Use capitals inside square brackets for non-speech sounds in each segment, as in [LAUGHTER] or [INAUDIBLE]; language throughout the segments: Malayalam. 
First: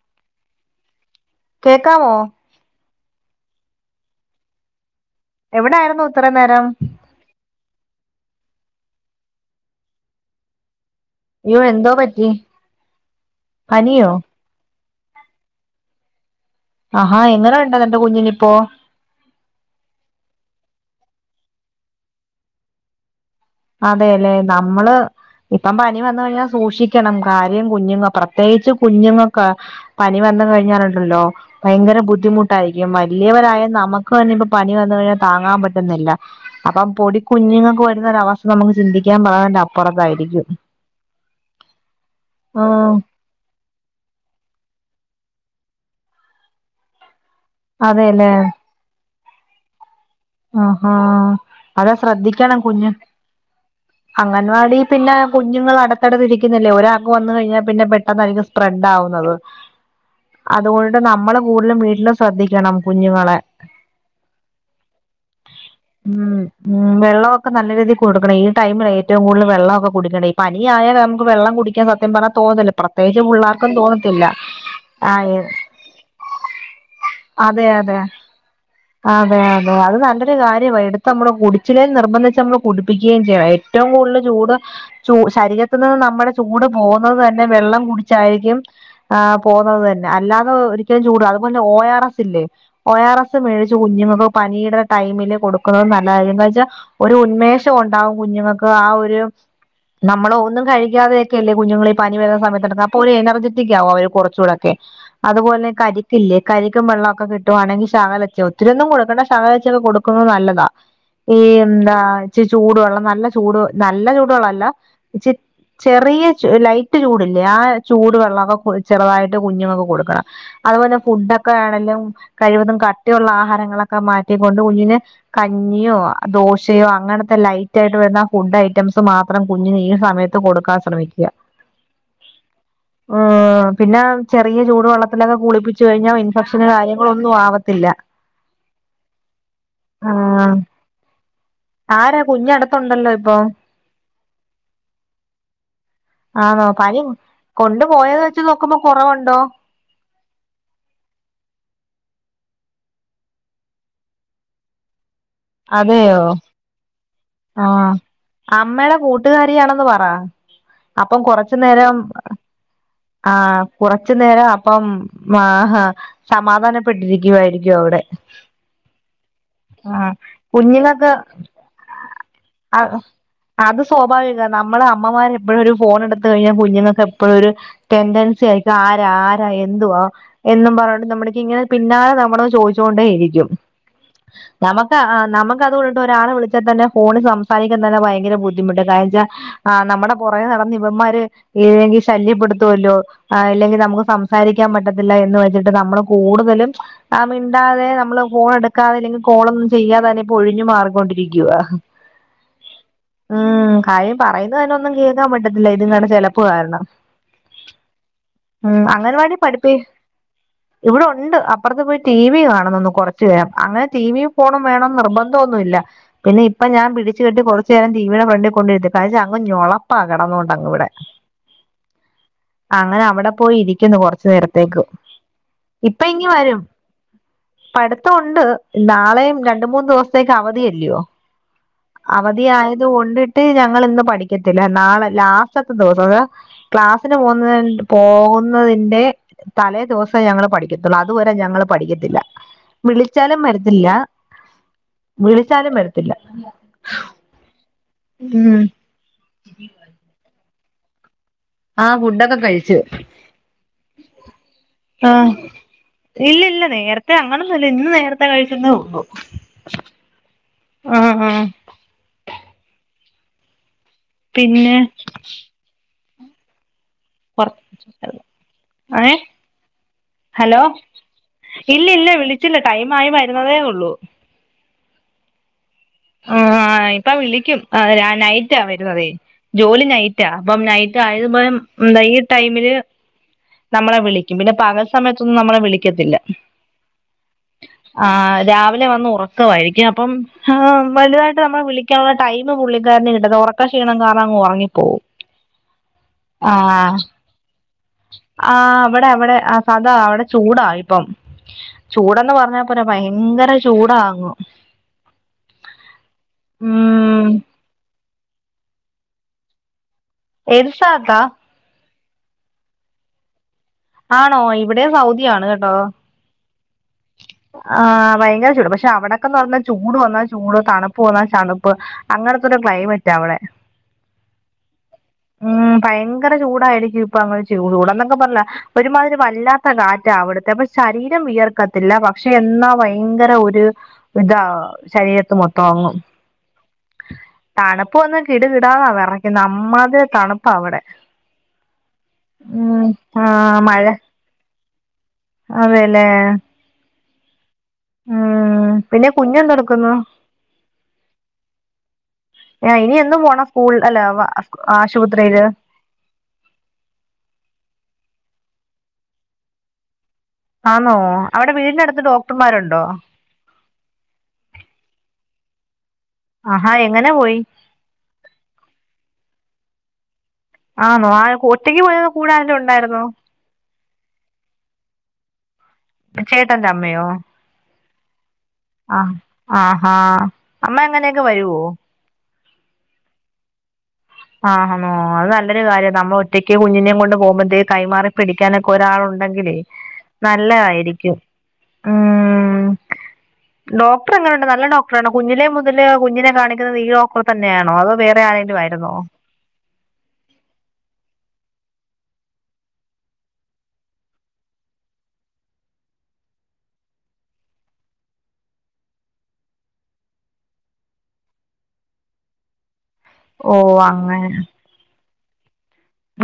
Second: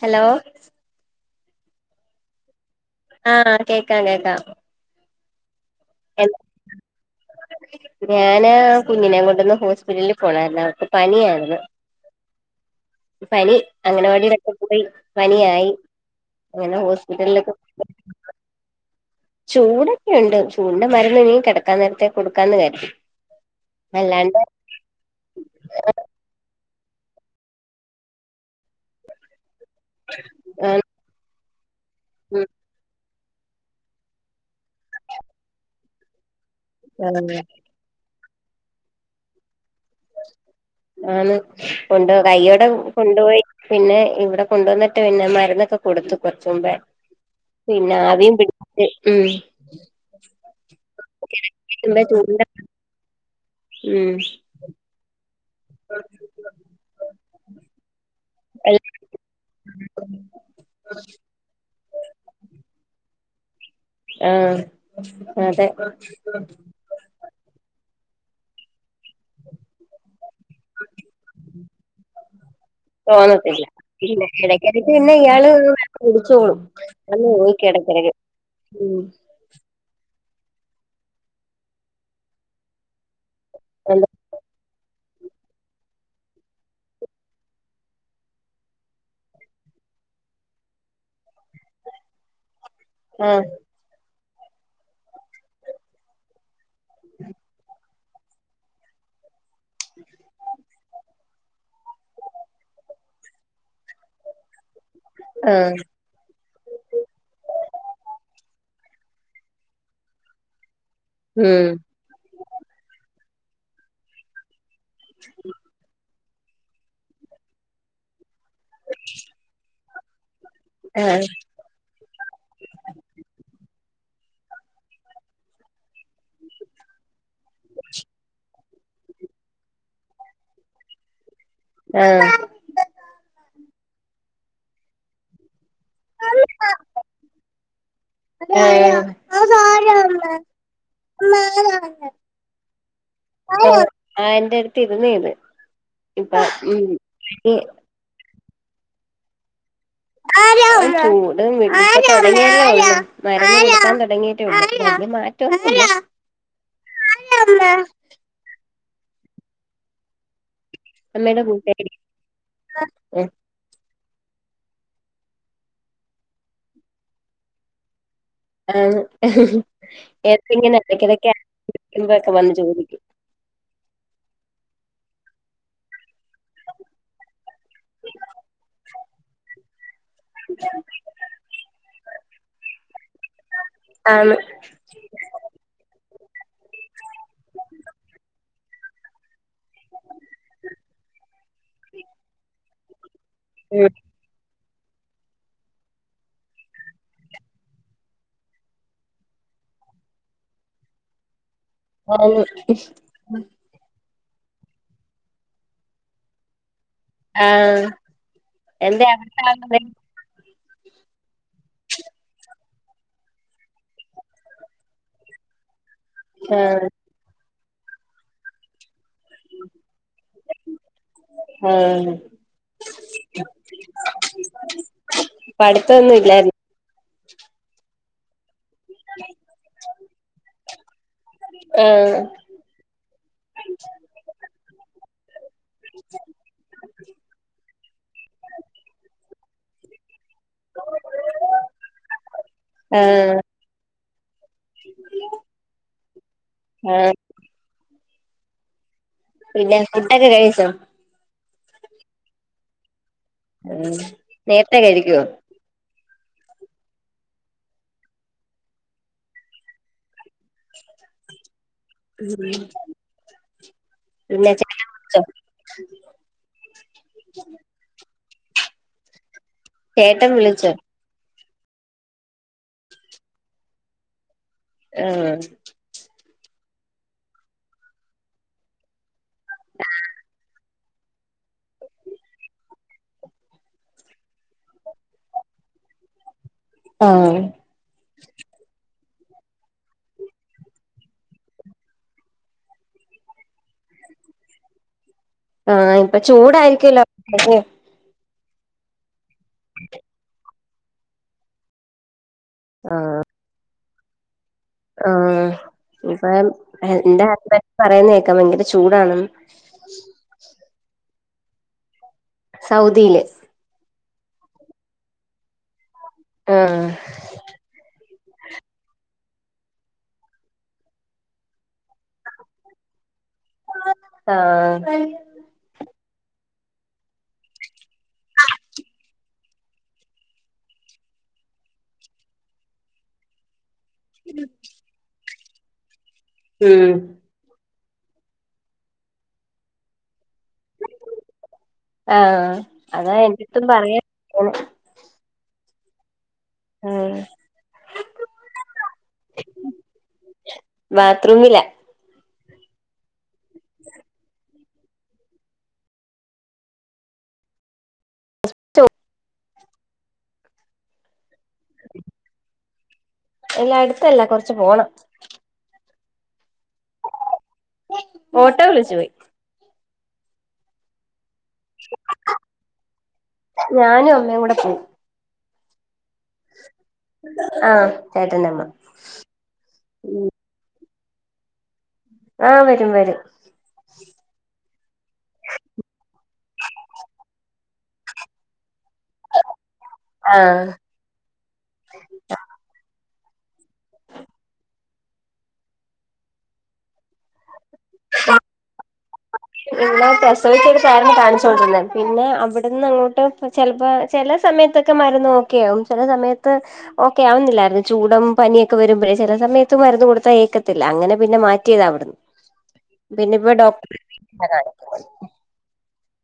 ഹലോ. കേക്കവോ? ആഹ് കേക്കാം കേക്കാം. എവിടായിരുന്നു ഇത്രേം നേരം? ഞാന് കുഞ്ഞിനെ കൊണ്ടൊന്ന് ഹോസ്പിറ്റലിൽ പോണാരുന്നു അവക്ക് പനിയായിരുന്നു യ്യോ എന്തോ പറ്റി? പനി പനിയോ അംഗനവാടിലൊക്കെ പോയി പനിയായി. അങ്ങനെ ആഹാ ഹോസ്പിറ്റലൊക്കെ എങ്ങനെ ഉണ്ട് നിന്റെ കുഞ്ഞിനിപ്പോ ചൂടൊക്കെണ്ട് ചുണ്ട്മര ഇല്ല നി കെടക്കാൻ നേരത്ത് കൊടുക്കാന്ന് കരുതി. അതേ അല്ലെ അല്ലാണ്ട് നമ്മള് ഇപ്പം പനിവന്ന് കഴിഞ്ഞ സൂക്ഷി ക്കണം കാര്യം കുഞ്ഞുങ്ങ പ്രത്യേകിച്ച് കുഞ്ഞുങ്ങക്ക പനി വന്നു കഴിഞ്ഞാലുണ്ടല്ലോ ഭയങ്കര ഉം ബുദ്ധിമുട്ടായിക്കും വല്യവരായ നമുക്ക്ന്നെ ഇപ്പം പനിവന്നുകഴിഞ്ഞാൽ താങ്ങാം പറ്റുന്നില്ല. അപ്പം പൊടികുഞ്ഞുങ്ങക്ക് വരുന്ന ഒരവസ്ഥ നമുക്ക് ചിന്തിക്കാൻ പറന്റെ അപ്പുറത്തായിരിക്കും ആന്ന് കൊണ്ടോ ആ കയ്യോടെ കൊണ്ടോയി പിന്നെ ഇവിടെ കൊണ്ടന്നിട്ട് പിന്നെ മരെ ന്നൊക്കെ കൊടുത്ത് കൊർച്ചുമ്പെ പിന്നെ അതെല്ലേ ആവിയും പിടിച്ച് മ് ആഹാ അതെ ചൂടിന്റെ ശ്രദ്ധിക്കണം കുഞ്ഞ് ഉം അംഗൻവാടി പിന്നെ കുഞ്ഞുങ്ങള് അടുത്തടുത്ത് ഇരിക്കുന്നല്ലേ ഒരാക്ക് വന്ന്കഴിഞ്ഞാ പിന്നെ പെട്ടെന്നായിരിക്കും സ്പ്രഡ്ഡ് ആവുന്നത്. അതുകൊണ്ട് നമ്മളെ കൂടുലും വീട്ടിലും ശ്രദ്ധിക്കണം കുഞ്ഞുങ്ങളെ ആഹ്‌ മ് മ് വെള്ളവൊക്ക നല്ല രീതിൽ കൊടുക്കണം ഈ ടൈമിലെ റ്റവും കൂടുതലെ വെള്ളഒക്കെ കുടിക്കണെ ഇ പനിയായ നമുക്ക് വെള്ളം കുടിക്കാൻ സത്യം പറഞ്ഞാൽ തോന്നത്തില്ല പ്രത്യേകിച്ച് പുള്ളാർക്കും തോന്നത്തി ഇണ്ടെ ഇടക്കിടയ്ക്ക് പിന്നെ ഇയാള് വെള്ള കുടിച്ചോളും ഞ നോക്കി അതെ അതെ ഇടയ്ക്കിടയ്ക്ക് ഉം അതെ അതെ അത് നല്ലൊരു കാര്യമാണ് എടുത്ത് നമ്മള് കുടിച്ചിലേൽ നിർബന്ധിച്ച് നമ്മള് കുടിപ്പിക്കേം ഏറ്റവും എന്താ കൂടുതൽ ചൂട് ചൂ ശരീരത്തി നിന്ന് നമ്മുടെ ചൂട് പോകുന്നത് തന്നെ വെള്ളം കുടിച്ചായിരിക്കും ആ പോകുന്നത് തന്നെ അല്ലാതെ ഒരിക്കലും ചൂട അതുപോലെ ഒ ആർ എസ് ഇല്ലേ ആഹ് മേച്ച് കുഞ്ഞുങ്ങൾക്ക് പനിടെ ടൈമിൽ കൊടുക്കുന്നത് നല്ലത എന്താ വെച്ചാ ഒരു ഉന്മേഷം ഉണ്ടാാവും കുഞ്ഞുങ്ങൾക്ക് ആ ഒരു നമ്മള ഒന്നും കഴിക്കാതെ കല്ലേ കുഞ്ഞുങ്ങളിപനിവരുന്ന സമയത്ത് [UNINTELLIGIBLE] അപ്പോരു എനർജറ്റിക്കവും അവര് കുറച്ചുടെ അതുപോലെ ആഹ് കരിക്കില്ലേ കരിക്കും വെള്ളമൊക്കെ കിട്ടുവാണെങ്കി ഒത്തിരി ഒന്നും കൊടുക്കേണ്ട ശനരച്ചൊക്കെ കൊടുക്കുന്നത് നല്ലതാ ഈ ഉം എന്താച്ച ചൂടുവെള്ളം നല്ല ചൂട് നല്ല ചൂടുവെള്ളല്ല ചെറിയ ലൈറ്റ് ചൂട്ല്ലേ ആ ചൂട് വെള്ളൊ ചെറുതായിട്ട് കുഞ്ഞുങ്ങക്ക് കൊടുക്കണം അതുപോലെെ ആഹ് ഫുഡ്ഒക്കെ ആണെങ്കിലും കഴിവതും ള്ള ആഹാരങ്ങളൊക്കെ മാറ്റികൊണ്ട് കുഞ്ഞിനു കഞ്ഞിയോ ദോശയോ അങ്ങനെ ലൈറ്റ് ആയിട്ട് വരുന്ന ഫുഡ് ഐറ്റംസ് മാത്രം കുഞ്ഞിന് ഈ സമയത്ത് കൊടുക്കാൻ ശ്രമിക്കുക ആ ഉം പിന്നെ ചെറിയ ചൂട് വെള്ളത്തിലൊക്കെ കുളിപ്പിച്ചച്ച് കഴിഞ്ഞാൽ ഇൻഫെക്ഷന് കാര്യങ്ങള ഒന്നും ആവത്തി അ അതാരാ ആ അതാരാമേ ആരാ കുഞ്ഞടത്തുണ്ടല്ലോ ഇപ്പൊ ആഹ് എന്റെ അടുത്ത് ഇരുന്നീ ഇത് ഇപ്പൊ ആ നോ ഉം പനി ചൂട് കൊണ്ട് പോയത് വെച്ച് നോക്കുമ്പോ കുറവുണ്ടോ ആ ചൂട് വിട്ട് തുടങ്ങിയല്ലേ ഉള്ളു മരുന്ന് കൊടുക്കാൻ തുടങ്ങിയിട്ടേ ഉള്ളു പനി മാ അതെയോ ആ അമ്മേടെ കൂട്ടുകാരിയാണെന്ന് പറ അപ്പം അമ്മയുടെ കൂട്ടുകാരി കൊറച്ചുനരം ആ കുറച്ചു നേരം അപ്പം ആ സമാധാനപ്പെട്ടിരിക്കുവായിരിക്കും അവിടെ ആ കുഞ്ഞിങ്ങക്ക് വന്ന് ചോദിക്കും അത് സ്വാഭാവിക നമ്മള് അമ്മമാര്‌ എപ്പോഴോരു ഫോൺ എടുത്ത് കഴിഞ്ഞ കുഞ്ഞുങ്ങക്ക് എപ്പോഴോരു ടെൻഡൻസി ആയിരിക്കു അ ആരാ എന്തുവാ എന്നും പറഞ്ഞണ്ട് നമ്മക്ക് ഇങ്ങനെ പിന്നാലെ നമ്മള ചോദിച്ചോണ്ടേ ഇരിക്കും ആണ് നമക്ക് ആ് നമുക്കതുകൊണ്ടിട്ട ഒരാളെ വിളിച്ചാൽതന്നെ ഫോണിൽ സംസാരിക്കാൻ തന്നെ ഭയങ്കര ബുദ്ധിമുട്ട് എന്താന്ന് വെച്ച നമ്മുടെ കുറേ നടന്ന ഇവന്മാര് ഏ ശല്യപ്പെടുത്തുമല്ലോല്ലെങ്കിൽ ഉം നമു സംസാരിക്ക ൻ പറ്റത്തില്ല എന്ന് വെച്ചിട്ട് നമ്മള് കൂടുതലും മിണ്ടാതെ നമ്മള് ഫോൺ എടുക്കാതെ അല്ലെങ്കിൽ കോള ചെയ്യാതന്നെപ്പോ ഒഴിഞ്ഞു മാർക്കൊണ്ടിരിക്കവാ ആന്ന് ഉം കായം പറയുന്നത് അതിനെ ഒന്നും കേൾക്കാൻ പറ്റത്തില്ല ഇത കാണ് ചിലപ്പ് കാരണം ആഹ് എന്തേ അംഗൻവാടി യിൽ അവിടുത്തെ ആളുടെ പഠിപ്പിക്ക് ഇവിടെ ഉണ്ട് അപ്പുറത്ത് പോയി ടി വി കാണുന്നു കുറച്ചു നേരം അങ്ങനെ ടി വി ഫോണം വേണംന്ന് നിർബന്ധംന്നുമില്ല പിന്നെ ഇപ്പ ആഹ് ഞൻ പിടിച്ച് കെട്ടി കുറച്ചു നേരം ടീവിടെ മുന്നേ കൊണ്ടോയിടും ഴ അങ് ഞളപ്പാ കിടന്നോണ്ട്ങ് ഇവിടെ ആഹ് അങ്ങനെ അവിടെ പോയി ഇരിക്കുന്നു കൊറച്ചു നേരത്തേക്ക് ഇപ്പൊ പഠിത്തൊന്നും ഇങ്ങി ഇല്ലായിരുന്ന വരും പഠിത്തം ഉണ്ട് രണ്ട മൂന്ന് ദിവസത്തേക്ക് അവധിയല്ലയോ ആഹ് അവധിയായത് കൊണ്ട് ഞങ്ങൾ ഇന്ന് പഠിക്കത്തില്ല നാളെ ലാസ്റ്റ് ത്തെ ദിവസം അ ക്ലാസ്സിന് പോവുന്ന പോകുന്നതിന്റെ തലേ ദിവസം ഞങ്ങൾ പഠിക്കത്തുള്ളൂ അതുവരെ ഞങ്ങള് പഠിക്കത്തില്ല വിളിച്ചാലു ആഹ് വരത്തില്ല വിളിച്ചാലും വരത്തില്ല ആഹ് ഉം പിന്നെ ഫുഡ്ടൊക്കെ കഴിച്ചോ ആ ഫുഡൊക്കെ കഴിച്ചു ഉം നേരത്തെ ആ കഴിക്കുവോ ഇല്ല ഇല്ല നേരത്തെ അങ്ങനൊന്നുമില്ല ഇന്ന് നേരത്തെ കഴിച്ചെന്നേ ഉള്ളൂ ആഹ് ആഹ് പിന്നെ [UNINTELLIGIBLE] പൊറത്ത [UNINTELLIGIBLE] ചേട്ടൻ വിളിച്ചോ ഇല്ല ഇല്ല വിളിച്ചില്ല ടൈം ആയി വരുന്നതേയുള്ളൂ ആഹ് ആഹ്‌ ഇപ്പ വിളിക്കും നൈറ്റാ വരുന്നുന്നതേ ജോലി നൈറ്റാ അപ്പം നൈ റ്റ് ആയത് [UNINTELLIGIBLE] ടൈമില് നമ്മളെ വിളിക്കും പിന്നെ പകൽസമയത്തൊന്നും നമ്മളെ വിളിക്കത്തില്ലാ ആഹ് ആഹ്‌ രാവിലെ വന്ന് ഉറക്കമായിരിക്കും അപ്പം വലുതായിട്ട് നമ്മളെ വിളിക്കാനുള്ള ടൈം പുള്ളിക്കാരനെ കിട്ടത്തില്ല ഉറക്കക്ഷീണം കാരണം അങ്ങ് ഒറങ്ങിപ്പോവും ആ ഇപ്പ ചൂടായിരിക്കല്ലോ [UNINTELLIGIBLE] ആഹ് ഇവടെ അവടെ ആ സദാ അവടെ ചൂടാ ഇപ്പം ചൂടെന്ന് പറ ഞ്ഞാ പോരാ ആഹ് ഭയങ്കര ചൂടാ അങ്ങു ആഹ് ഇപ്പം എ ഇന്റെ ഉം ഹസ്ബൻറ് പറയുന്ന കേക്കാം വയങ്കര ചൂ ചൂടാണെന്ന് ഏത് സ്ഥലത്താ? സൗദിയില് ആണോ ഇവിടേം സൗദി ആണ് കേട്ടോ. ആഹ് ആഹ് വയങ്കര ചൂട് പക്ഷെ അവിടൊക്കെന്ന് പറഞ്ഞാ ചൂട് വന്നാ ചൂട് തണപ്പ് വന്നാ തണുപ്പ് അങ്ങ ടത്തൊരു ക്ലൈമറ്റാ അവടെ ആഹ് ഉം ഭയങ് ങ്കര ചൂടായിരിക്കും ഇപ്പങ് ചൂടെന്നൊക്കെ പറഞ്ഞാ ഒരു മാതിരി വല്ലാത്ത കാറ്റാ അവിടുത്തെ അപ്പ ശരീരം വിയർക്കത്തില്ലാ പ ക്ഷെ എന്നാ വയങ്കര ഒരു ഇതാ ശരീരത്ത് മൊത്തവങ്ങും. ഉം ഇപ്പ ഒന്നും കിടുകിടന്നാ വിറക്കുന്നേ അമ്മാതിരി തണുപ്പാ അവിടെ ആഹ് ഉം അതാ ആ എന്റെടുത്തും മഴ പറയാ അതേലേ ആ ഉം പിന്നെ കുഞ്ഞെന്തെടുക്കുന്നൂ ബാത്റൂമിലാ ഇനി എന്നും പോണം സ്കൂൾ അല്ലെ ആശുപത്രിയില് [UNINTELLIGIBLE] ആണോ അവിടെ വീടിനടുത്ത് ഡോക്ടർമാരുണ്ടോ ഇല്ല അടുത്തല്ലാ കുറച്ച് പോണം ആഹാ എങ്ങനെ പോയി ഓട്ടോ വിളിച്ചു പോയി ആന്നോ ആ ഒറ്റക്ക് പോയോ കൂടെ ആരേലും ഉണ്ടായിരുന്നോ ഞാനും അമ്മയും കൂടെ പോവും ചേട്ടൻ്റെ അമ്മയോ ആഹ് ചേട്ടന്റെ അമ്മ ആ ആഹാ അമ്മ അങ്ങനെയൊക്കെ വരുവോ ആഹ് വരും വരും ആന്നോ അത് നല്ലൊരു കാര്യം നമ്മൾ ഒറ്റക്ക് കുഞ്ഞിനേയും കൊണ്ട് പോകുമ്പോഴത്തേക്ക് കൈമാറി പിടിക്കാന ഒരാളുണ്ടെങ്കിലേ ആഹ് നല്ലതായിരിക്കും ഉം ഡോക്ടർ എങ്ങനുണ്ട് നല്ല ഡോക്ടറാണ് കുഞ്ഞിലേ മുതല് കുഞ്ഞിനെ കാണിക്കുന്നത് ഈ ഡോക്ടറെ തന്നെയാണ് [UNINTELLIGIBLE] വേറെ ആരെങ്കിലും ആരുന്നോ ഇല്ലാ പ്രസവിച്ച എടുത്താരുന്നു കാണിച്ചു കൊണ്ടിരുന്നത് പിന്നെ അവിടുന്ന് അങ്ങോട്ട് ചെലപ്പോ ചെല സമയത്തൊക്കെ മരുന്ന് ഓക്കെ ആകും ചെല സമയത്ത് ഓക്കെ ആവുന്നില്ലായിരുന്നൂ ചൂടും പനിയൊക്കെ വരുമ്പോഴേ ചെല സ സമയത്ത് മരുന്ന് കൊടുത്താ ഏക്കത്തില്ലാ അങ്ങനെ പിന്നെ മാറ്റിയതാവിടന്ന് പിന്നെ ഇപ്പ ഓ ഡോക്ട അങ്ങനെ [UNINTELLIGIBLE] കാണിക്കുന്നത്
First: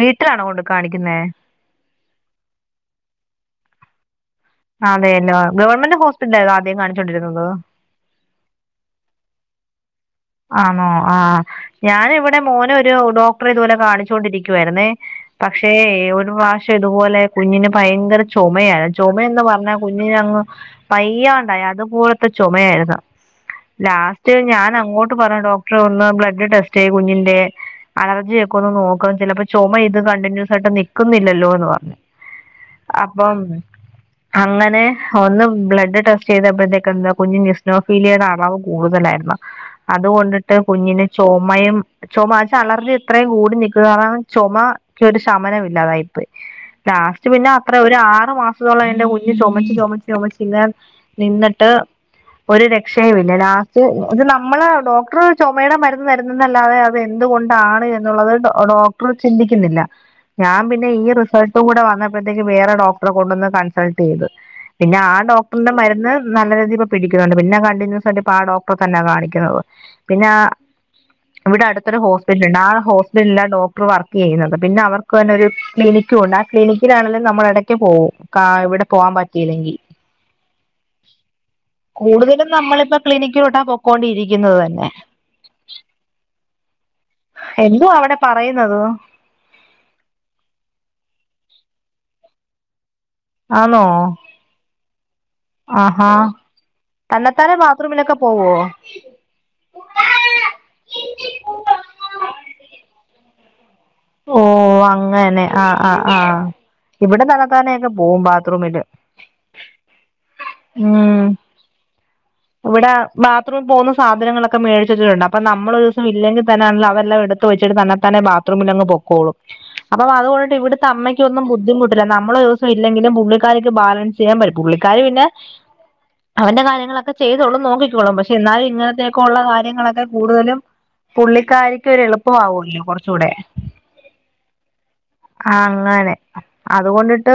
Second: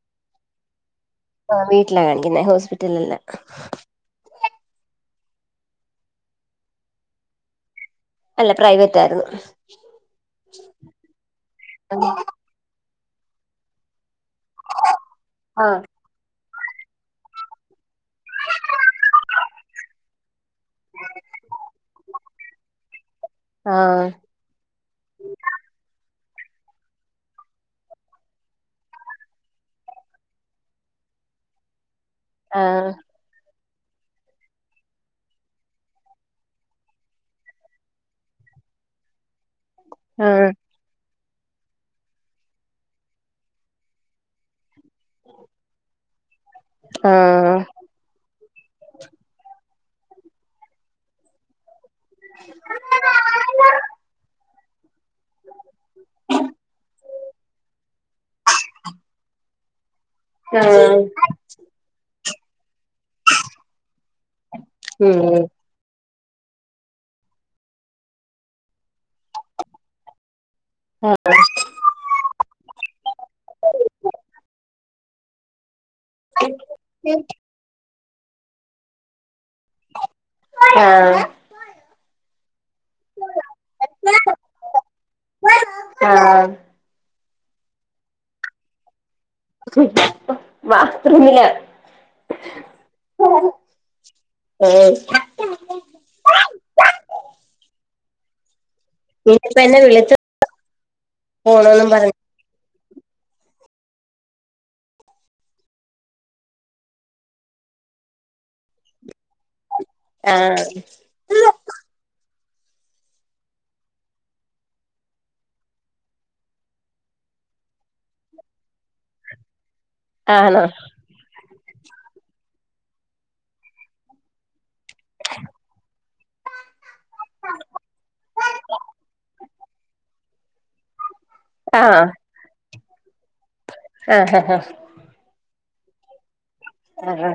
വീട്ടിലാണോ കൊണ്ട് കാണി ആ വീട്ടിലാ കാണിക്കുന്നേ ഹോസ്പിറ്റലിലല്ലാ അതെയല്ലോ ഗവൺമെന്റ് ഹോസ്പിറ്റല ആതോ ആദ്യം കാണിച്ചോൊണ്ടിരുന്നത് അല്ല പ്രൈവറ്റ് ആയിരുന്നു ആണോ ആഹ ഞാന ഇവിടെ മോന ഒരു ഡോക്ടറെ ഇതു പോോലെ കാണിച്ച ണ്ടിരിക്കുവായിുന്നേ പക്ഷേ ആഹ് ഒരു പക്ഷെ ഇതുപോലെ കുഞ്ഞിന് ഭയങ്കര ചുമയാണ് ചുമയന്ന് പറഞ്ഞാൽ കുഞ്ഞിനന് അങ്ങ് പയ്യണ്ടായി അതുപോലത്തെ ചുമയായിരുന്നു ആഹ് ലാസ്റ്റ് ഞാൻ അങ്ങോട്ട് പറഞ്ഞ ഡോക്ടറെ ഒന്ന് ബ്ലഡ് ടെസ്റ്റ് കുഞ്ഞിന്റെ അലർജിയൊക്കെ ഒന്ന് നോക്ക ചിലപ്പോ ചുമ ഇത് കണ്ടിന്യൂസ് ആയിട്ട് നിിക്കുന്നില്ലല്ലോ എന്ന് പറഞ് ആഹ് ആപ്പ [INAUDIBLE] അങ്ങനെ ഒന്ന് ബ്ലഡ് ടെസ്റ്റ് ചെയ്തപ്പോഴത്തേക്ക എന്താ കുഞ്ഞ് ുസ്നോഫീലിയയുടെ അളവ് കൂടുതലായിരുന്ന ആഹ് അതുകൊണ്ടിട്ട് കുഞ്ഞിന് ചുമയും ചുമ ആ ചലർഞ് ഇത്രയും കൂടി നക്കുക കാരണം ചുമ ഒരു ശമനമ ഇില്ലാതായിപ്പ് ലാസ്റ്റ് പിന്നെ ആഹ് അത്ര ഒരു ആറ് മാസത്തോളം എറെ കുഞ്ഞ് ചുമച്ച് ച ചോിച്ചാൽ നിന്നിട്ട് ഒരു രക്ഷയയും ഇല്ല ലാസ്റ്റ് നമ്മള് ഡോക്ടർ ചുമയുടെ മരുന്ന് തരുന്നതല്ലാതെ അത് എന്തുകൊണ്ടാണ് എന്നുള്ളത് ഡോക്ടർ ചിന്തിക്കുന്നില്ല ഞാൻ പിന്നെ ആഹ് ഈ റിസോൾട്ട് കൂടെ വന്ന ഴത്തേക്ക് വേറെ ഡോക്ടറെ കൊണ്ടൊന്ന് കൺസൾട്ട് ചെയ്ത് പിന്നെ ആ ഉം ഡോക്ടറിന്റെ മരുന്ന് നല്ല രീതിയി ഇപ്പോ പിടിക്കുന്നുണ്ട് പിന്നെ കണ്ടിന്യൂസ്ായിട്ട് പ ഡോക്ടർ തന്നാ കാണിക്കുന്നത് പിന്നെ ഇവിടെ അടുത്തൊരു ഹോസ്പിറ്റലുണ്ട് ആ ഹോസ്പിറ്റലല്ല ഡോക്ടർ വർക്ക് ചെയ്യുന്നത് പിന്നെ അവർക്ക് െ ഒരു ക്ലിനിക്കും ഉണ്ട് ആ ക്ലിനിക്കിലാണെങ്കും നമ്മള ഇടയ്ക്ക് പോവും ഇവിടെ പോകാൻ പറ്റും ആഹ കൂടുതലും നമ്മളിപ്പോ ക്ലിനിക്കിലോട്ടാ പോക്കൊണ്ടിരിക്കും ആഹ് എന്തോ അവിടെ പറയുന്നത് ബാത്രറൂമില് ആണോ ആഹാ തന്നെത്താനെ ബാത്റൂമിലൊക്കെ ഓ ഓ നനി ഇപ്പ എന്നെ വിള പോണും പറഞ്ഞ ഓ അങ്ങനെ ആഹ ആ് ആഹ ഇവിടെ തലത്താനൊക്കെ പോകവും ബാത്റൂമില് ആഹ ഉം ഇവിടെ ബാത്റൂമിൽ പോുന്ന സാധനങ്ങളൊക്കെ മേടിച്ചിട്ടുണ്ട് അപ്പ നമ്മൾ ഒരു ദസം ഇല്ലെങ്കിൽ തന്നാണല്ലോ അവരെല്ലാം എടുത്ത് വച്ചു തന്നെ തന്നെ ബാത്റൂമിൽ പൊോുള്ളും അപ്പൊ അതുകൊണ്ട് ആണോ ഇവിത്തെ അമ്മയ്ക്കൊന്നും ബുദ്ധിമുട്ടില്ല നമ്മ ദിവസം ഇല്ലെങ്കിലും പുള്ളിക്കാരിക്ക് ബാലൻസ് ചെയ്യാൻ പറ്റും പുള്ളിക്കാർ പിന്നെ അവന്റെ കാര്യങ്ങളൊക്കെ ചെയ്തോളും നോക്കിക്കോളും പക്ഷെ എന്നാലും ഇങ്ങനത്തേക്കുള്ളള്ള കാര്യങ്ങളൊക്കെ കൂടുതലും പുള്ളിക്കാരിക്ക് ഒരു എളുപ്പമാവുമല്ലോ കുറച്ച കൂടെ ആഹ ഹഹ ഹഹ ആ അങ്ങനെ അതുകൊണ്ടിട്ട്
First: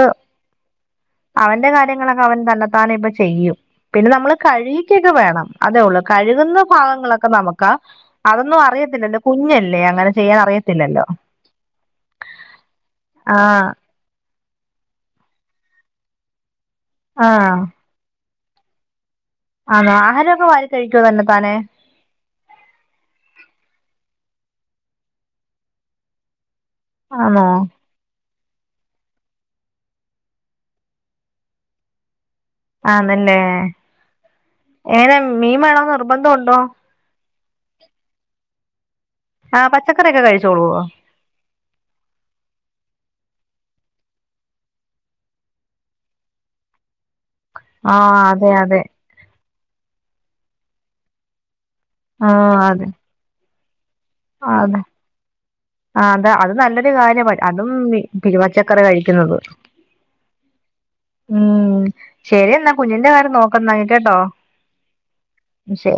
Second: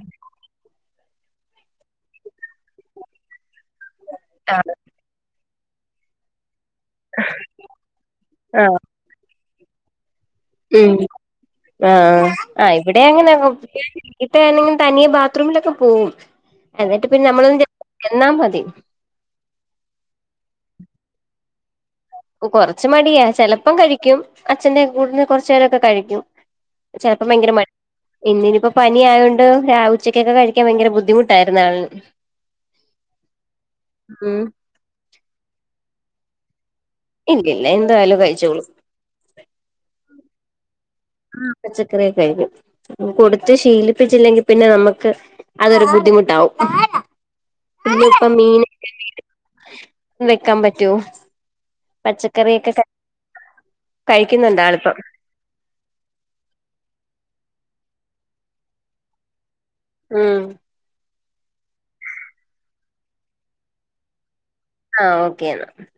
അവൻന്റെ കാര്യങ്ങളൊക്കെ അവൻ തന്നെത്താനെ ഇപ്പ ചെയ്യും പിന്നെ നമ്മള് ആഹ് കഴുകിക്കൊക്കെ വേണം അതേ ഉള്ളൂ കഴുകുന്ന ഭാഗങ്ങളൊക്കെ നമുക്ക്ാ അതൊന്നും ആഹ് അറിയത്തില്ലല്ലോ കുഞ്ഞല്ലേ അങ്ങനെ ചെയ്യാൻ അറിയത്തില്ലല്ലോ ആഹ ആ് ഇവിടെ അങ്ങനെ ആഹ് ഇപ്പെങ്ങും തനിയെ ബാത്റൂമിലൊക്കെ പോകവും എന്നിട്ട് പിന്നെ ആഹ് നമ്മളൊാ മതി ആണോ ആഹാരമൊക്കെ വാാല കഴിക്കുവ തന്നെ താനെ കൊറച്ച മടിയാ ചെിലപ്പം കഴിക്കും അച്ഛന്റെ കൂടെന്ന് കൊറച്ചു പേരൊക്കെ കഴിക്കും ചെിലപ്പോ ആണോ ഭയങ്കര മ ഇന്നിനിപ്പോൊ പനി ആയോണ്ട് ര ഉച്ചക്കൊക്കെ കഴിക്കാൻ ഭയങ്കര ബുദ്ധിമുട്ടായിരുന്നു ആള് ആതല്ലേ ഏനെ മീൻ വേണോന്ന് നിർബന്ധംുണ്ടോ ഇല്ല ഇല്ല എന്തായാലും കഴിച്ചോളൂ ആ പച്ചക്കറിയൊക്കെ കഴിച്ചോളുവ ആ പച്ചക്കറിയൊക്കെ കഴിക്കും കൊടുത്ത് ശീലിപ്പിച്ചില്ലെങ്കി പിന്നെ നമ്മുക്ക് അതൊരു ബുദ്ധിമുട്ടാവും ആ പിന്നെ ഇപ്പം അതെ മീൻ അതെ വെക്കാൻ പറ്റോ പച്ചക്കറിയൊക്കെ ആ കഴിക്കുന്നുണ്ട് അതെ ആളിപ്പം ആ അതാ അത് നല്ലൊരു കാര്യ പിരുവച്ച കറി കഴിക്കുന്നത് മമ് ഉം ശരി എന്നാ കുഞ്ഞിന്റെ കാര്യം നോക്കന്നാങ്കി കേട്ടോ ആ ഓക്കേ എന്നാ ശരി